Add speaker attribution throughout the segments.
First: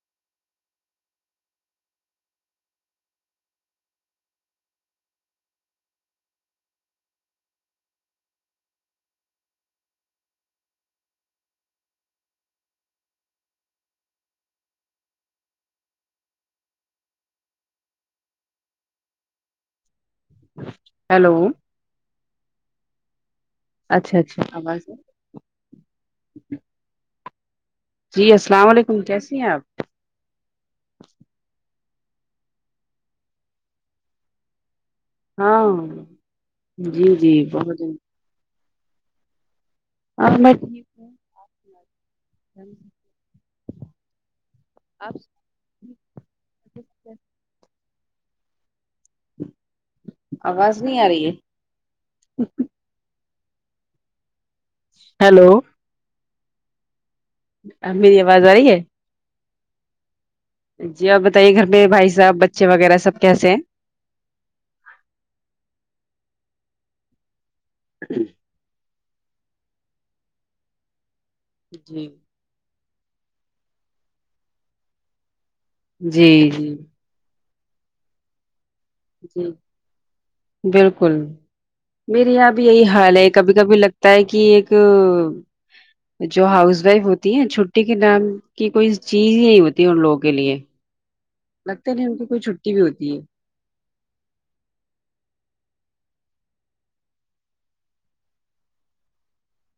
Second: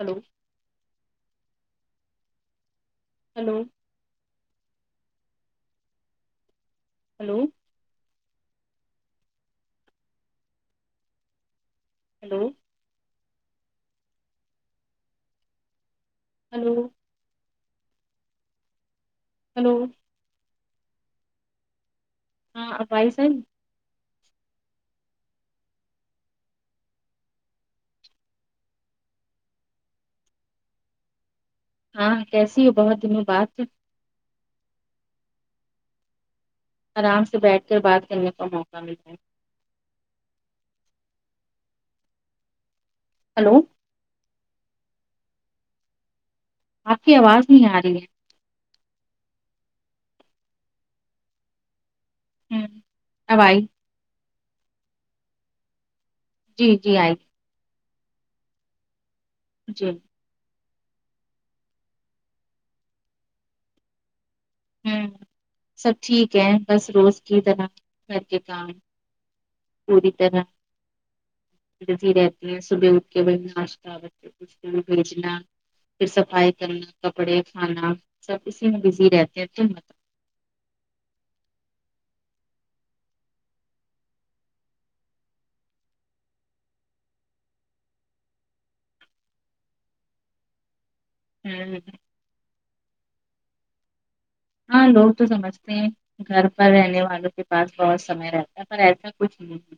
Speaker 1: Hello hello hello hello hello hello
Speaker 2: hello
Speaker 1: ہاں اب آی صحیح
Speaker 2: اچھا اچھا آواز جی السلام علیکم کیسی ہیں آپ
Speaker 1: ہاں کیسی ہو بہت دنوں بات
Speaker 2: ہاں جی
Speaker 1: آرام
Speaker 2: جی
Speaker 1: سے بیٹھ کر
Speaker 2: بہت
Speaker 1: بات
Speaker 2: ہاں
Speaker 1: کرنے کا موقع مل جاے
Speaker 2: آب میں ٹھیک سمجھی
Speaker 1: ہیلو
Speaker 2: اب
Speaker 1: آپ کی آواز نہیں آ رہی ہے
Speaker 2: آواز نہیں آ رہی ہے
Speaker 1: اب ائی
Speaker 2: ہیلو
Speaker 1: جی جی آئی
Speaker 2: اب میری آواز آئی ہے
Speaker 1: جی
Speaker 2: جی آپ بتائیے گھر میں بھائی صاحب بچے وغیرہ سب کیسے ہیں
Speaker 1: ہوں سب ٹھیک ہے بس روز کی طرح گھر کے کام پوری طرح
Speaker 2: جی
Speaker 1: بزی رہتی صبح اٹھ کے بیٹھنا ناشتہ بچوں کو اسکول بھیجنا پھر
Speaker 2: جی
Speaker 1: صفائی
Speaker 2: جی
Speaker 1: کرنا کپڑے کھانا سب اسی میں بس
Speaker 2: جی بالکل میرے یہاں بھی یہی حال ہے کبھی کبھی لگتا ہے کہ ایک جو ہاؤس وائف ہوتی ہیں چھٹی کے نام کی کوئی چیز ہی نہیں ہوتی ہے ان لوگوں کے لیے
Speaker 1: ہوں
Speaker 2: لگتے نہیں ان کی کوئی چھٹی بھی ہوتی ہے
Speaker 1: ہاں لوگ تو سمجھتے ہیں گھر پر رہنے والوں کے پاس بہت سمے رہتا ہے پر ایسا کچھ نہیں ہے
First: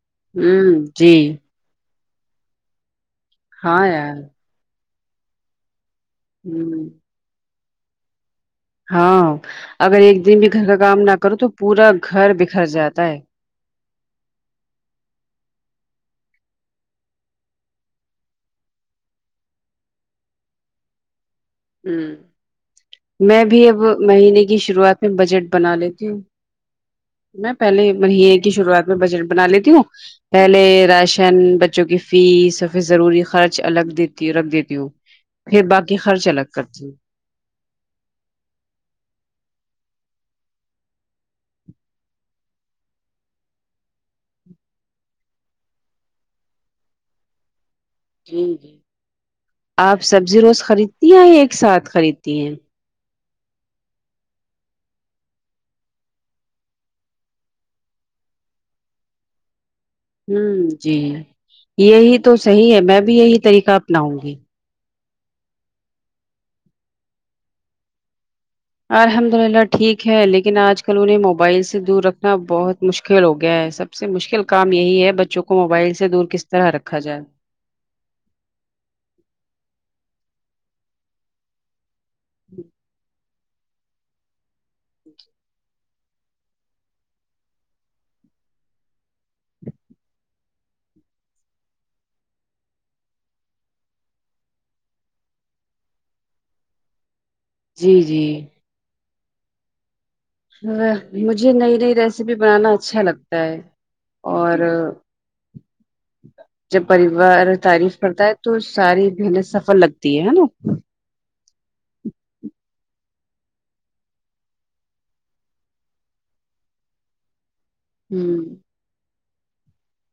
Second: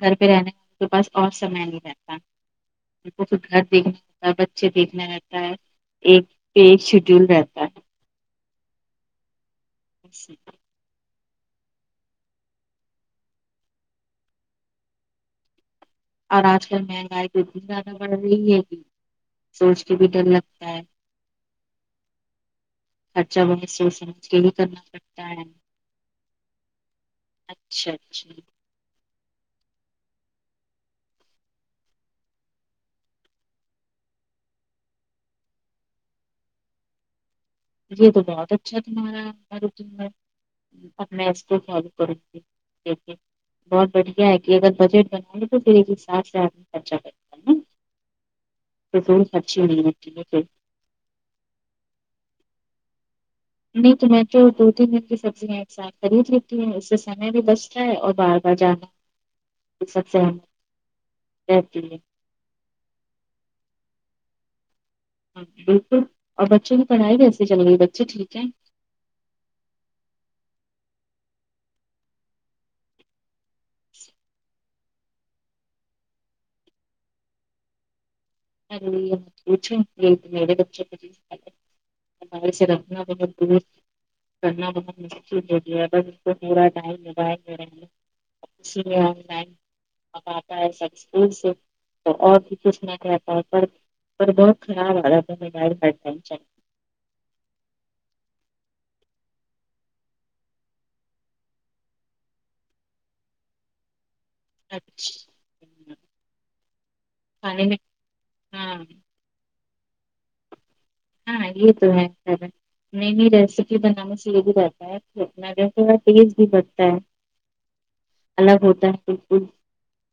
Speaker 1: گھر پہ رہنے کے
Speaker 2: ہوں
Speaker 1: پاس
Speaker 2: جی
Speaker 1: اور سمے نہیں رہتا اور پھر گھر
Speaker 2: ہاں
Speaker 1: دیکھنا
Speaker 2: یار
Speaker 1: ہوتا بچہ ے دیکھنا رہتا ہے ایک ایک
Speaker 2: ہوں
Speaker 1: شیڈیول رہتا ہے
Speaker 2: ہاں اگر ایک
Speaker 1: ہے
Speaker 2: دن بھی گھر کا کام نہ کروں تو پورا گھر بکھر جاتا ہے
Speaker 1: اور آج کل مہنگائی تو اتنی زیادہ بڑھ رہی ہے کے سوچ کے بھی ڈر لگتا ہے
Speaker 2: ہوں
Speaker 1: خرچہ
Speaker 2: میں بھی
Speaker 1: بہت
Speaker 2: اب
Speaker 1: سوچ سمجھ کے
Speaker 2: مہینے
Speaker 1: ہی
Speaker 2: کی
Speaker 1: کرنا
Speaker 2: شروعات میں
Speaker 1: پڑتا ہے
Speaker 2: بجٹ بنا لیتی ہوں میں پہلے
Speaker 1: اچھا اچھا
Speaker 2: مہینے کی شروعات میں بجٹ بنا لیتی ہوں پہلے راشن بچوں کی فیس اور پھر ضروری خرچ الگ دیتی رکھ دیتی ہوں پھر باقی خرچ الگ کرتی ہوں
Speaker 1: یہ تو بہت اچھا تمہارا آپ کا روٹین ہے اب میں اسکو فالو کر ونگی دیکھ کے بہت بڑھیا ہے کہ اگر بجٹ بنا لے تو پھر ایک حساب سے آدمی خرچہ کرے
Speaker 2: جی جی
Speaker 1: خرچی نہیں
Speaker 2: آپ
Speaker 1: ہوتی ہے پھر
Speaker 2: سبزی روز خریدتی ہیں یا ایک ساتھ خریدتی ہیں
Speaker 1: میں تو میں تو دو تین دن کی سبزیاں ایک ساتھ خرید لیتی ہوں اس سے سمے بھی بچتا ہے اور بار بار جانا یہ سب سے اہمیت
Speaker 2: ہوں جی
Speaker 1: رہتی ہے
Speaker 2: یہی تو صحیح ہے میں بھی یہی طریقہ اپناؤں گی
Speaker 1: ہاں بالکل اور بچوں کی پڑھائی کیسے چلے رہی اور بچے ٹھیک ہیں
Speaker 2: الحمد للہ ٹھیک ہے لیکن آج کل انہیں موبائل سے دور رکھنا بہت مشکل ہو گیا ہے سب سے مشکل کام یہی ہے بچوں کو موبائل سے دور کس طرح رکھا جائے
Speaker 1: ارے یہ مت پوچھو کیونکے میرے بچے بھی ضد کرتے موبائل سے رکھنا بہت دور کرنا بہت مشکل ہو گیا ہے بس اس کو پورا ٹائم موبائل میں رہینگے اچھی [unintelligible] اب آتا ہے سب اسکول سے تو اور بھی کچھ نہ کھا تا پر بہت خراب عادت ہے موبائل بر پل چیک
Speaker 2: جی جی ہا مجھے نئی نئی ریسیپی بنانا اچھا لگتا ہے اور
Speaker 1: اچھ
Speaker 2: جب پریوار تعریف کرتا ہے تو
Speaker 1: ہاں
Speaker 2: ساری محنت سف ل لگتی ہے ہے نا
Speaker 1: ہاں یہ تو ہے نئی نئی ریسیپی بنانے سے یہ بھی جاتا ہے سیکھنا چاہتے تو انٹرس بھی بڑھتا ہے
Speaker 2: ہوں
Speaker 1: الگ ہوتا ہے پھر پھر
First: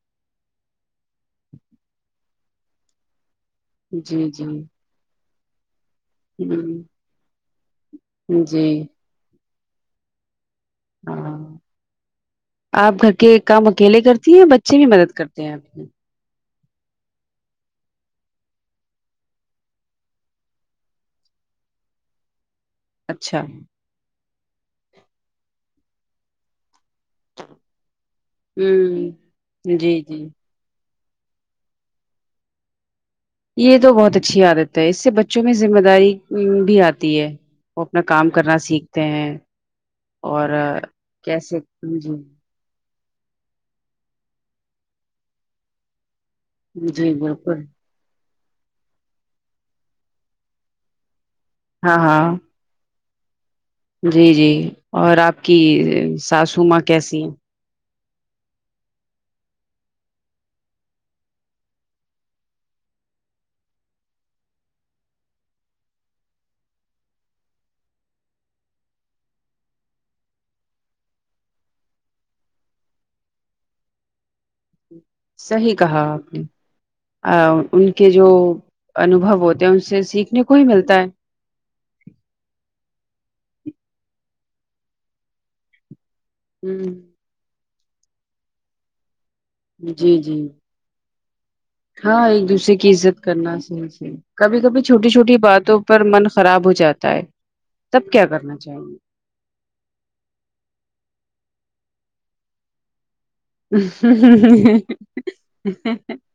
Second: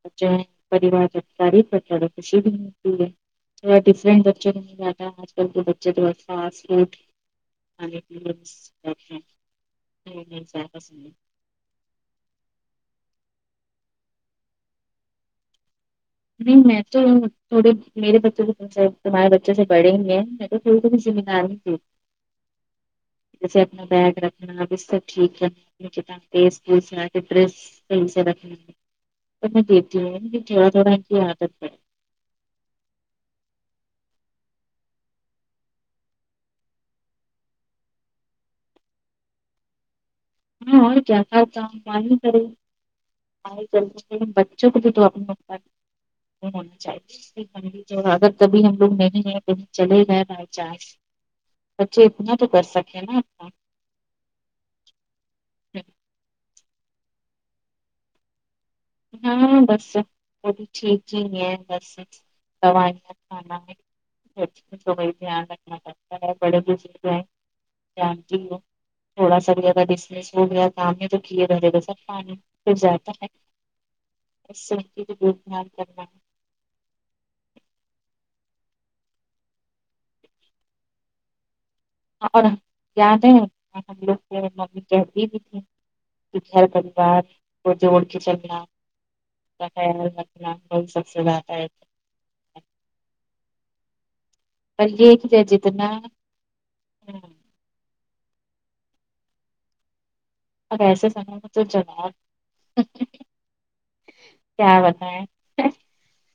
Speaker 1: بچے ہے پریوار ہے سارے کو اچھا لگے تو خوشی بھی ملتی ہے تھوڑا ڈفرنٹ
Speaker 2: جی جی
Speaker 1: بچوں نہیں جاتا آج کل کے بچے تھوڑا فاسٹ فوڈ مانگے
Speaker 2: ہ جی
Speaker 1: [unintelligible]
Speaker 2: ہاں آپ گھر کے کام اکیلے کرتی ہیں بچے بھی مدد کرتے ہیں آپ کے
Speaker 1: نہیں میں تو تھوڑے میرے بچوں کو تمہارے بچوں سے بڑے ہیں میں تو تھوڑے تو بھی ذمہ دار ہے
Speaker 2: اچھا
Speaker 1: جیسے اپنا بیگ رکھنا بستر ٹھیک کرنا کتاب تیز تیز رکھ پیس ر
Speaker 2: ہ جی جی
Speaker 1: تھا آ [unintelligible]
Speaker 2: یہ تو بہت اچھی عادت ہے اس سے بچوں میں ذمہ داری م بھی آتی ہے وہ اپنا کام کرنا سیکھتے ہیں اور
Speaker 1: ہاں اور کیا تھا
Speaker 2: کیسے
Speaker 1: کام معلوم
Speaker 2: جی
Speaker 1: کرے ل بچوں کو بھی دع نہیں ہونا
Speaker 2: جی بالکل
Speaker 1: چاہیے [unintelligible] جو اگر کبھی ہم لوگ نیلیور چلے گئے بائی چانس
Speaker 2: ہاں
Speaker 1: بچے اتنا
Speaker 2: ہاں
Speaker 1: تو کر سکے نا اپنا
Speaker 2: جی جی اور آپ کی ساسو ماں کیسی ہیں
Speaker 1: ہاں بس وہ بھی ٹھیک ہی ہے بس دوائیا کھانا ہے تو وہ دھیان رکھنا پڑتا ہے بڑے بزرگوں کینٹین تھوڑا سا بھی اگر بزنس ہو گیا کام ہے تو کیے رہے گا سر پانی پھر جاتا ہے اس سے دھیان
Speaker 2: صحیح کہا
Speaker 1: کرنا ہے
Speaker 2: آپ نے ان کے جو انو بھاؤ ہوتے ہیں ان سے سیکھنے کو ہی ملتا ہے
Speaker 1: اور یاد ہے ہم لوگ کے ممی چہتی بھی تھی گھر
Speaker 2: ہ
Speaker 1: پریوار کو جوڑ کے چلنا
Speaker 2: جی جی
Speaker 1: [unintelligible]
Speaker 2: ہاں ایک دوسرے کی عزت کرنا صحیح سے کبھی کبھی
Speaker 1: پر
Speaker 2: چھوٹی
Speaker 1: یہ
Speaker 2: چھوٹی
Speaker 1: کہ
Speaker 2: باتوں
Speaker 1: جتنا
Speaker 2: پر من خراب ہو جاتا ہے
Speaker 1: ہم-
Speaker 2: تب کیا کرنا چاہیے
Speaker 1: اب ایسے سمے میں تو چل آ کیا بتائیں
Speaker 2: ہاں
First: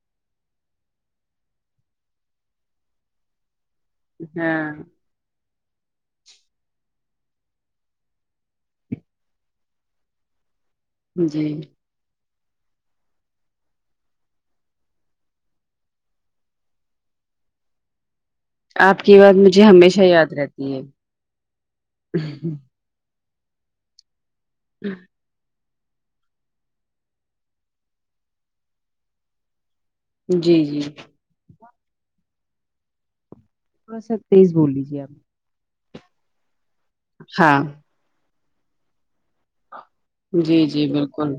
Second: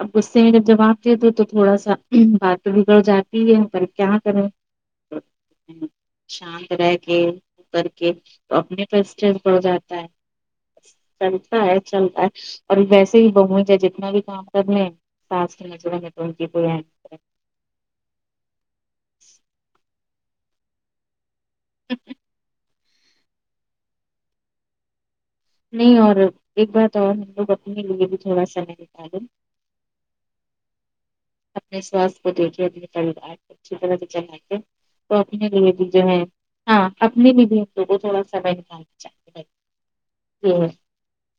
Speaker 1: اب غصے میں جواب دے دو تو تھوڑا سا بات تو بگڑ جاتی ہے کیا کرو شانت رہ کے کر کے اپنے پر اسٹیس بڑ جاتا ہے
Speaker 2: جی
Speaker 1: چلتا ہے چلتا اور ویسے ہی بھؤ سے جتنا بھی کام سب نے سانس ن چڑیں گے تو ان کی ب [unintelligible]
Speaker 2: آپ کی بات مجھے ہمیشہ یاد رہتی ہے ہوں
Speaker 1: نہیں اور ایک بات اور ہم لوگ اپنے لیے بھی تھوڑا سمے نکالو
Speaker 2: جی جی
Speaker 1: اپنے سواستھ کو دیکھ کے اپنے پریوار کو اچھی طرح
Speaker 2: تھوڑا
Speaker 1: سے
Speaker 2: سا
Speaker 1: چلا
Speaker 2: تیز
Speaker 1: کے
Speaker 2: بول لیجیے
Speaker 1: تو
Speaker 2: آپ
Speaker 1: اپنے لی جو ہے ہاں اپنے بھی
Speaker 2: ہاں
Speaker 1: بیوں کو تھوڑا سا بنتا
Speaker 2: جی جی بالکل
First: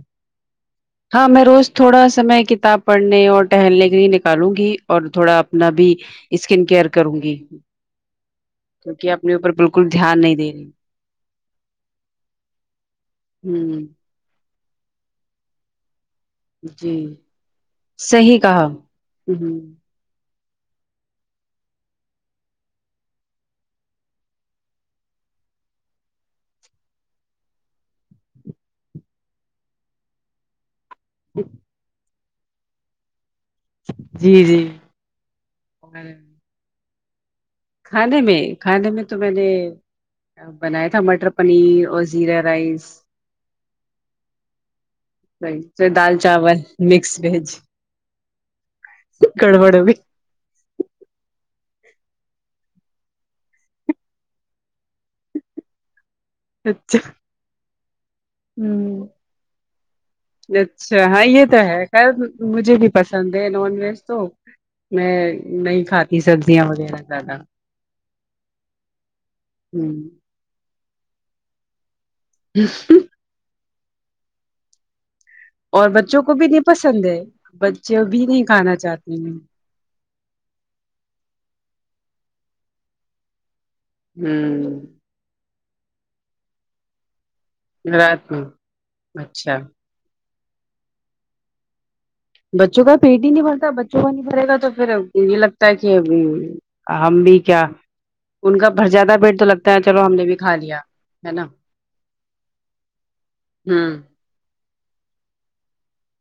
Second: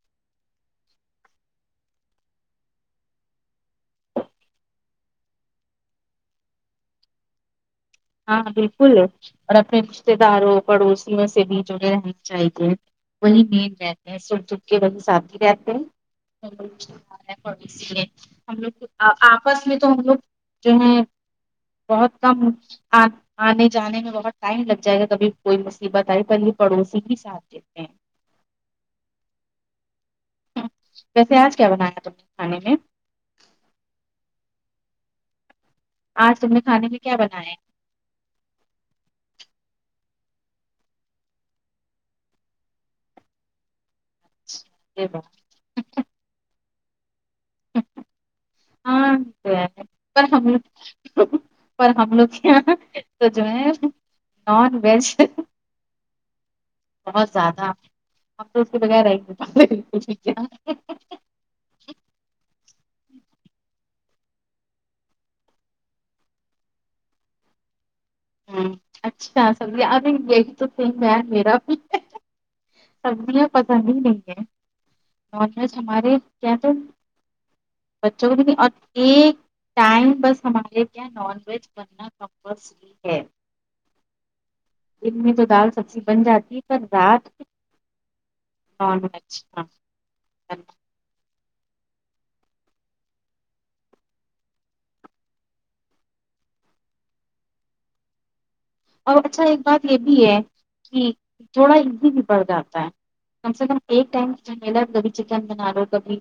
Speaker 2: ہاں میں روز تھوڑا سمے کتاب پڑھنے اور ٹہلنے کے لیے نکالوں گی اور تھوڑا اپنا بھی اسکین کیئر کروں گی
Speaker 1: ہاں بالکل
Speaker 2: کیونکہ اوپر
Speaker 1: اور اپنے
Speaker 2: بالکل
Speaker 1: رشتے
Speaker 2: دھیان نہیں دے
Speaker 1: داروں
Speaker 2: رہی
Speaker 1: پڑوسیوں سے بھی جو رہنی چاہیے وہی نیند
Speaker 2: ہوں
Speaker 1: رہتے ہیں سن سن کے وہی ساتھی رہتے ہیں
Speaker 2: جی
Speaker 1: اسی لیے
Speaker 2: صحیح
Speaker 1: [unintelligible] ہم
Speaker 2: کہا
Speaker 1: لوگ آپس میں تو
Speaker 2: ہوں
Speaker 1: ہم لوگ جو ہے بہت کم آنے جانے میں بہت ٹائم لگ جائے گا کبھی کوئی مصیبت آئی پڑوسی کی ساتھ ساتھ دیتے ہے ویسے آج کیا بنایا تم نے کھانے میں
Speaker 2: جی جی اور
Speaker 1: آج تم نے کھانے میں کیا بنایا ہیں
Speaker 2: کھانے میں کھانے میں تو میں نے بنایا تھا مٹر پنیر اور زیرا رائس
Speaker 1: اچھا یہ بات
Speaker 2: دال چاول مکس ویج
Speaker 1: ہاں
Speaker 2: گڑبڑ بھی
Speaker 1: پر ہم پر ہم لوگ یہاں تو جو ہے نان ویج
Speaker 2: اچھا
Speaker 1: بہت زیادہ ہم تو اس کے
Speaker 2: ہ
Speaker 1: بغیر رہ ہی نہیں پاتش کیا
Speaker 2: اچھا ہاں یہ تو ہے خیر مجھے بھی پسند ہے نان ویج تو میں نہیں کھاتی سبزیاں وغیرہ زیادہ
Speaker 1: ہ اچھا سبھی ارے
Speaker 2: ہ
Speaker 1: یہی تو ت [unintelligible] گ میرا بھی سبزیاں پسند ہی نہیں ہے نان ویج
Speaker 2: اور
Speaker 1: ہمارے
Speaker 2: بچوں کو بھی
Speaker 1: کیا
Speaker 2: نہیں
Speaker 1: تو
Speaker 2: پسند ہے بچے بھی
Speaker 1: بچوں کو
Speaker 2: نہیں
Speaker 1: اور
Speaker 2: کھانا چاہتے
Speaker 1: ایک
Speaker 2: ہیں
Speaker 1: ٹائم بس ہمارے کیا نان ویج بننا کمپلسری ہے
Speaker 2: ہوں
Speaker 1: دن میں تو دال سبزی بن جاتی ہے پر رات
Speaker 2: ہ رات میں
Speaker 1: نان وج
Speaker 2: اچھا
Speaker 1: ہاں
Speaker 2: بچوں کا پیٹ ہی نہیں بھرتا بچوں کا نہیں بھرے گا تو پھر یہ لگتا ہے کہ ہم بھی کیا ان کا بھر
Speaker 1: اور
Speaker 2: زیادہ پیٹ
Speaker 1: اچھا
Speaker 2: تو
Speaker 1: ایک
Speaker 2: لگتا ہے
Speaker 1: بات یہ
Speaker 2: چلو ہم
Speaker 1: بھی
Speaker 2: نے
Speaker 1: ہے
Speaker 2: کھا لیا
Speaker 1: کہ
Speaker 2: ہے نا
Speaker 1: تھوڑا ایزی بھی پڑ جاتا ہے کم سے کم
Speaker 2: ہ
Speaker 1: ایک ٹائم ملا کبھی چکن بنا رہی ہو کبھی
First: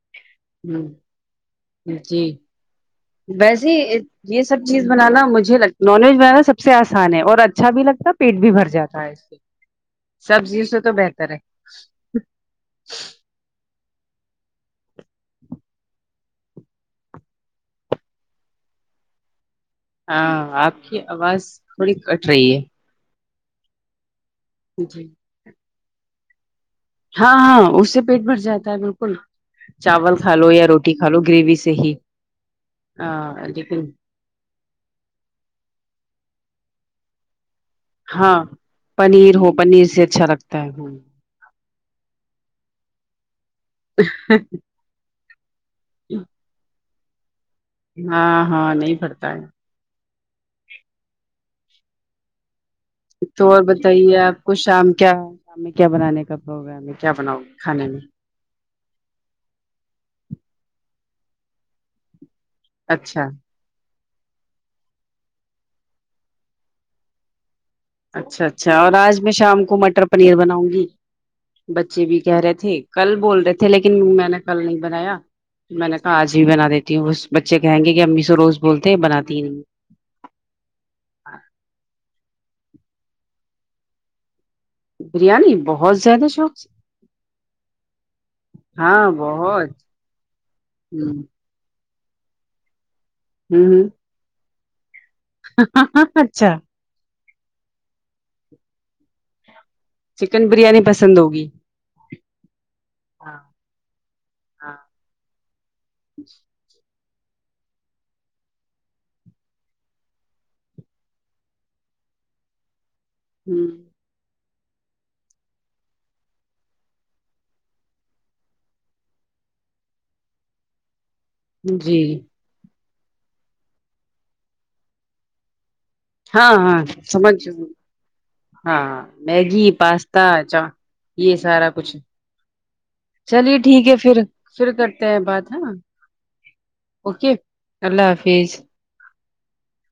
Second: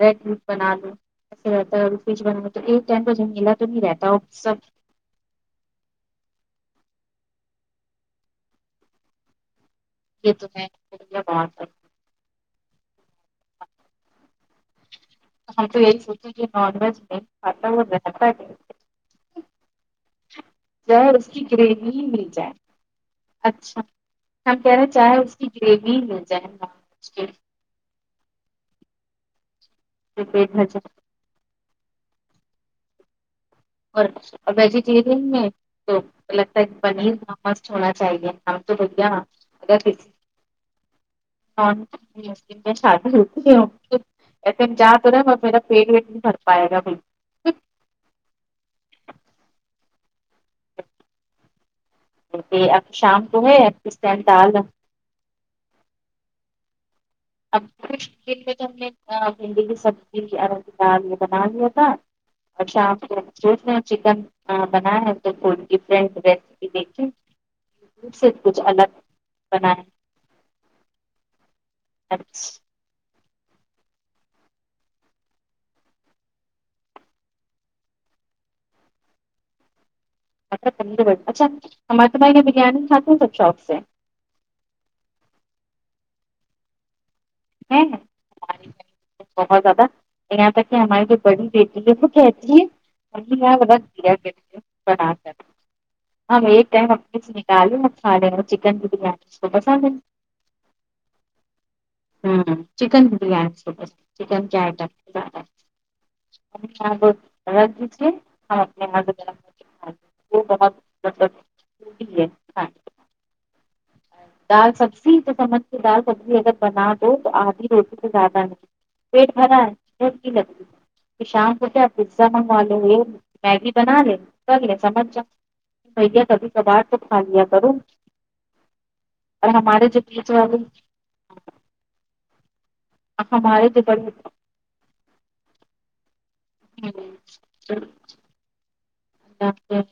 Speaker 1: ریڈ بنا
Speaker 2: ہ
Speaker 1: لو ایسے رہتا ہے
Speaker 2: جی
Speaker 1: فج بنا تو ایک ٹائم کا گیلا تو
Speaker 2: ویسے
Speaker 1: نہیں رہتا اور
Speaker 2: یہ
Speaker 1: سب
Speaker 2: چیز بنانا مجھے نان ویج بنانا سب سے آسان ہے اور اچھا بھی لگتا ہے پیٹ بھی بھر جاتا ہے سے
Speaker 1: یہ تو
Speaker 2: سبزیوں
Speaker 1: ہے
Speaker 2: سے بہتر ہے
Speaker 1: بہت [unintelligible] ہم تو یہی سوچے کہ نان ویج میں پاتا وہ رہتا ہے
Speaker 2: ہاں آپ
Speaker 1: چاہے اس کی
Speaker 2: آواز
Speaker 1: گریوی
Speaker 2: تھوڑی
Speaker 1: ہی مل
Speaker 2: کٹ
Speaker 1: جائے
Speaker 2: رہی ہے
Speaker 1: اچھا ہم کہہ رہے
Speaker 2: جی
Speaker 1: چاہے اس کی گریوی مل جائے کے،
Speaker 2: ہاں ہاں اس سے پیٹ بھر جاتا ہے بالکل چاول
Speaker 1: جو
Speaker 2: کھا لو
Speaker 1: پیٹ
Speaker 2: یا
Speaker 1: بھر
Speaker 2: روٹی
Speaker 1: جائے
Speaker 2: کھا لو گریوی سے صییح ہاں لیکن
Speaker 1: ویجیٹییرن میں تو لگتا ہے پنیر مسٹ ہونا چاہیے
Speaker 2: ہاں
Speaker 1: ہم تو بھیا ہ
Speaker 2: پنیر ہو
Speaker 1: اگر
Speaker 2: پنیر
Speaker 1: ک
Speaker 2: سے اچھا لگتا ہے
Speaker 1: شادی ہوتی ایسے ج تو رہا میرا پیٹ ویٹ نہیں بھر پائے گا پھر
Speaker 2: ہاں ہاں نہیں بھرتا ہے
Speaker 1: اکشا [inaudible]
Speaker 2: تو اور بتائیے آپ کو شام کیا ہے شام میں کیا بنانے کا پروگرام ہے کیا بناؤں گے
Speaker 1: اب
Speaker 2: کھانے میں
Speaker 1: کچھ دن میں تو ہم نے بھنڈی کی سبزی ارب کی دال یہ بنا لیا تھا اچھا آپ کو سو چکن بنا ہے تو کوئی فرنٹ ریسیپی دیکھیں یوٹیوب سے
Speaker 2: اچھا
Speaker 1: کچھ
Speaker 2: اچھا اور
Speaker 1: الگ
Speaker 2: آج میں شام
Speaker 1: بنا
Speaker 2: کو
Speaker 1: ہے
Speaker 2: مٹر پنیر بناؤں گی بچے بھی کہہ رہے تھے کل بول رہے تھے لیکن میں نے کل نہیں بنایا میں نے کہا آج بھی بنا دیتی ہوں بس بچے کہیں گے کہ امی سو روز بولتے ہے بناتی ہی نہیں
Speaker 1: مٹر پنیر اچھا ہمار تو میںھائی میں بریانی کھاتی ہوں سب شوق سے
Speaker 2: بریانی بہت زیادہ شوق سے
Speaker 1: ہوں
Speaker 2: ہاں
Speaker 1: بہت زیادہ یہاں تک کہ ہماری جو
Speaker 2: ہوں
Speaker 1: بڑی بیٹی ہے وہ کہتی ہے
Speaker 2: ہوں ہوں۔
Speaker 1: آ
Speaker 2: اچھا
Speaker 1: ایک ٹم [unintelligible] دال مسالے اور چکن بریانی پسند ہے
Speaker 2: چکن بریانی پسند ہوگی
Speaker 1: ہمم چکن
Speaker 2: ہاں
Speaker 1: بریانی سے چکن
Speaker 2: ہاں
Speaker 1: کیاٹ زیادہ اپنے آگ رکھ دیجے ہم اپنے آگ جے [unintelligible] وہ بہت مطلب وٹی ہے کھانا
Speaker 2: ہوں
Speaker 1: دال سبزی تو سمجھ کے دال سبزی اگر بنا دو تو آدھی روٹی تو زیادہ نہیں پیٹ بھرا ہے ج لگتی [unintelligible] شام کو کیا آپ
Speaker 2: جی
Speaker 1: پیزا منگوا لو یہ میگی بنا لے کر لے سمجھ جاؤ بھیا کبھی
Speaker 2: ہاں
Speaker 1: کبھار
Speaker 2: ہاں
Speaker 1: تو کھا لیا
Speaker 2: سمجھ
Speaker 1: کرو
Speaker 2: ہاں
Speaker 1: اور
Speaker 2: میگی
Speaker 1: ہمارے جو
Speaker 2: پاستا
Speaker 1: بیچ والے
Speaker 2: چا یہ سارا کچھ چلیے
Speaker 1: ہمارے جو
Speaker 2: ٹھیک ہے
Speaker 1: بڑے
Speaker 2: پھر پھر کرتے ہیں بات ہاں
Speaker 1: ہیں
Speaker 2: اوکے اللہ حافظ
Speaker 1: ڈاکٹر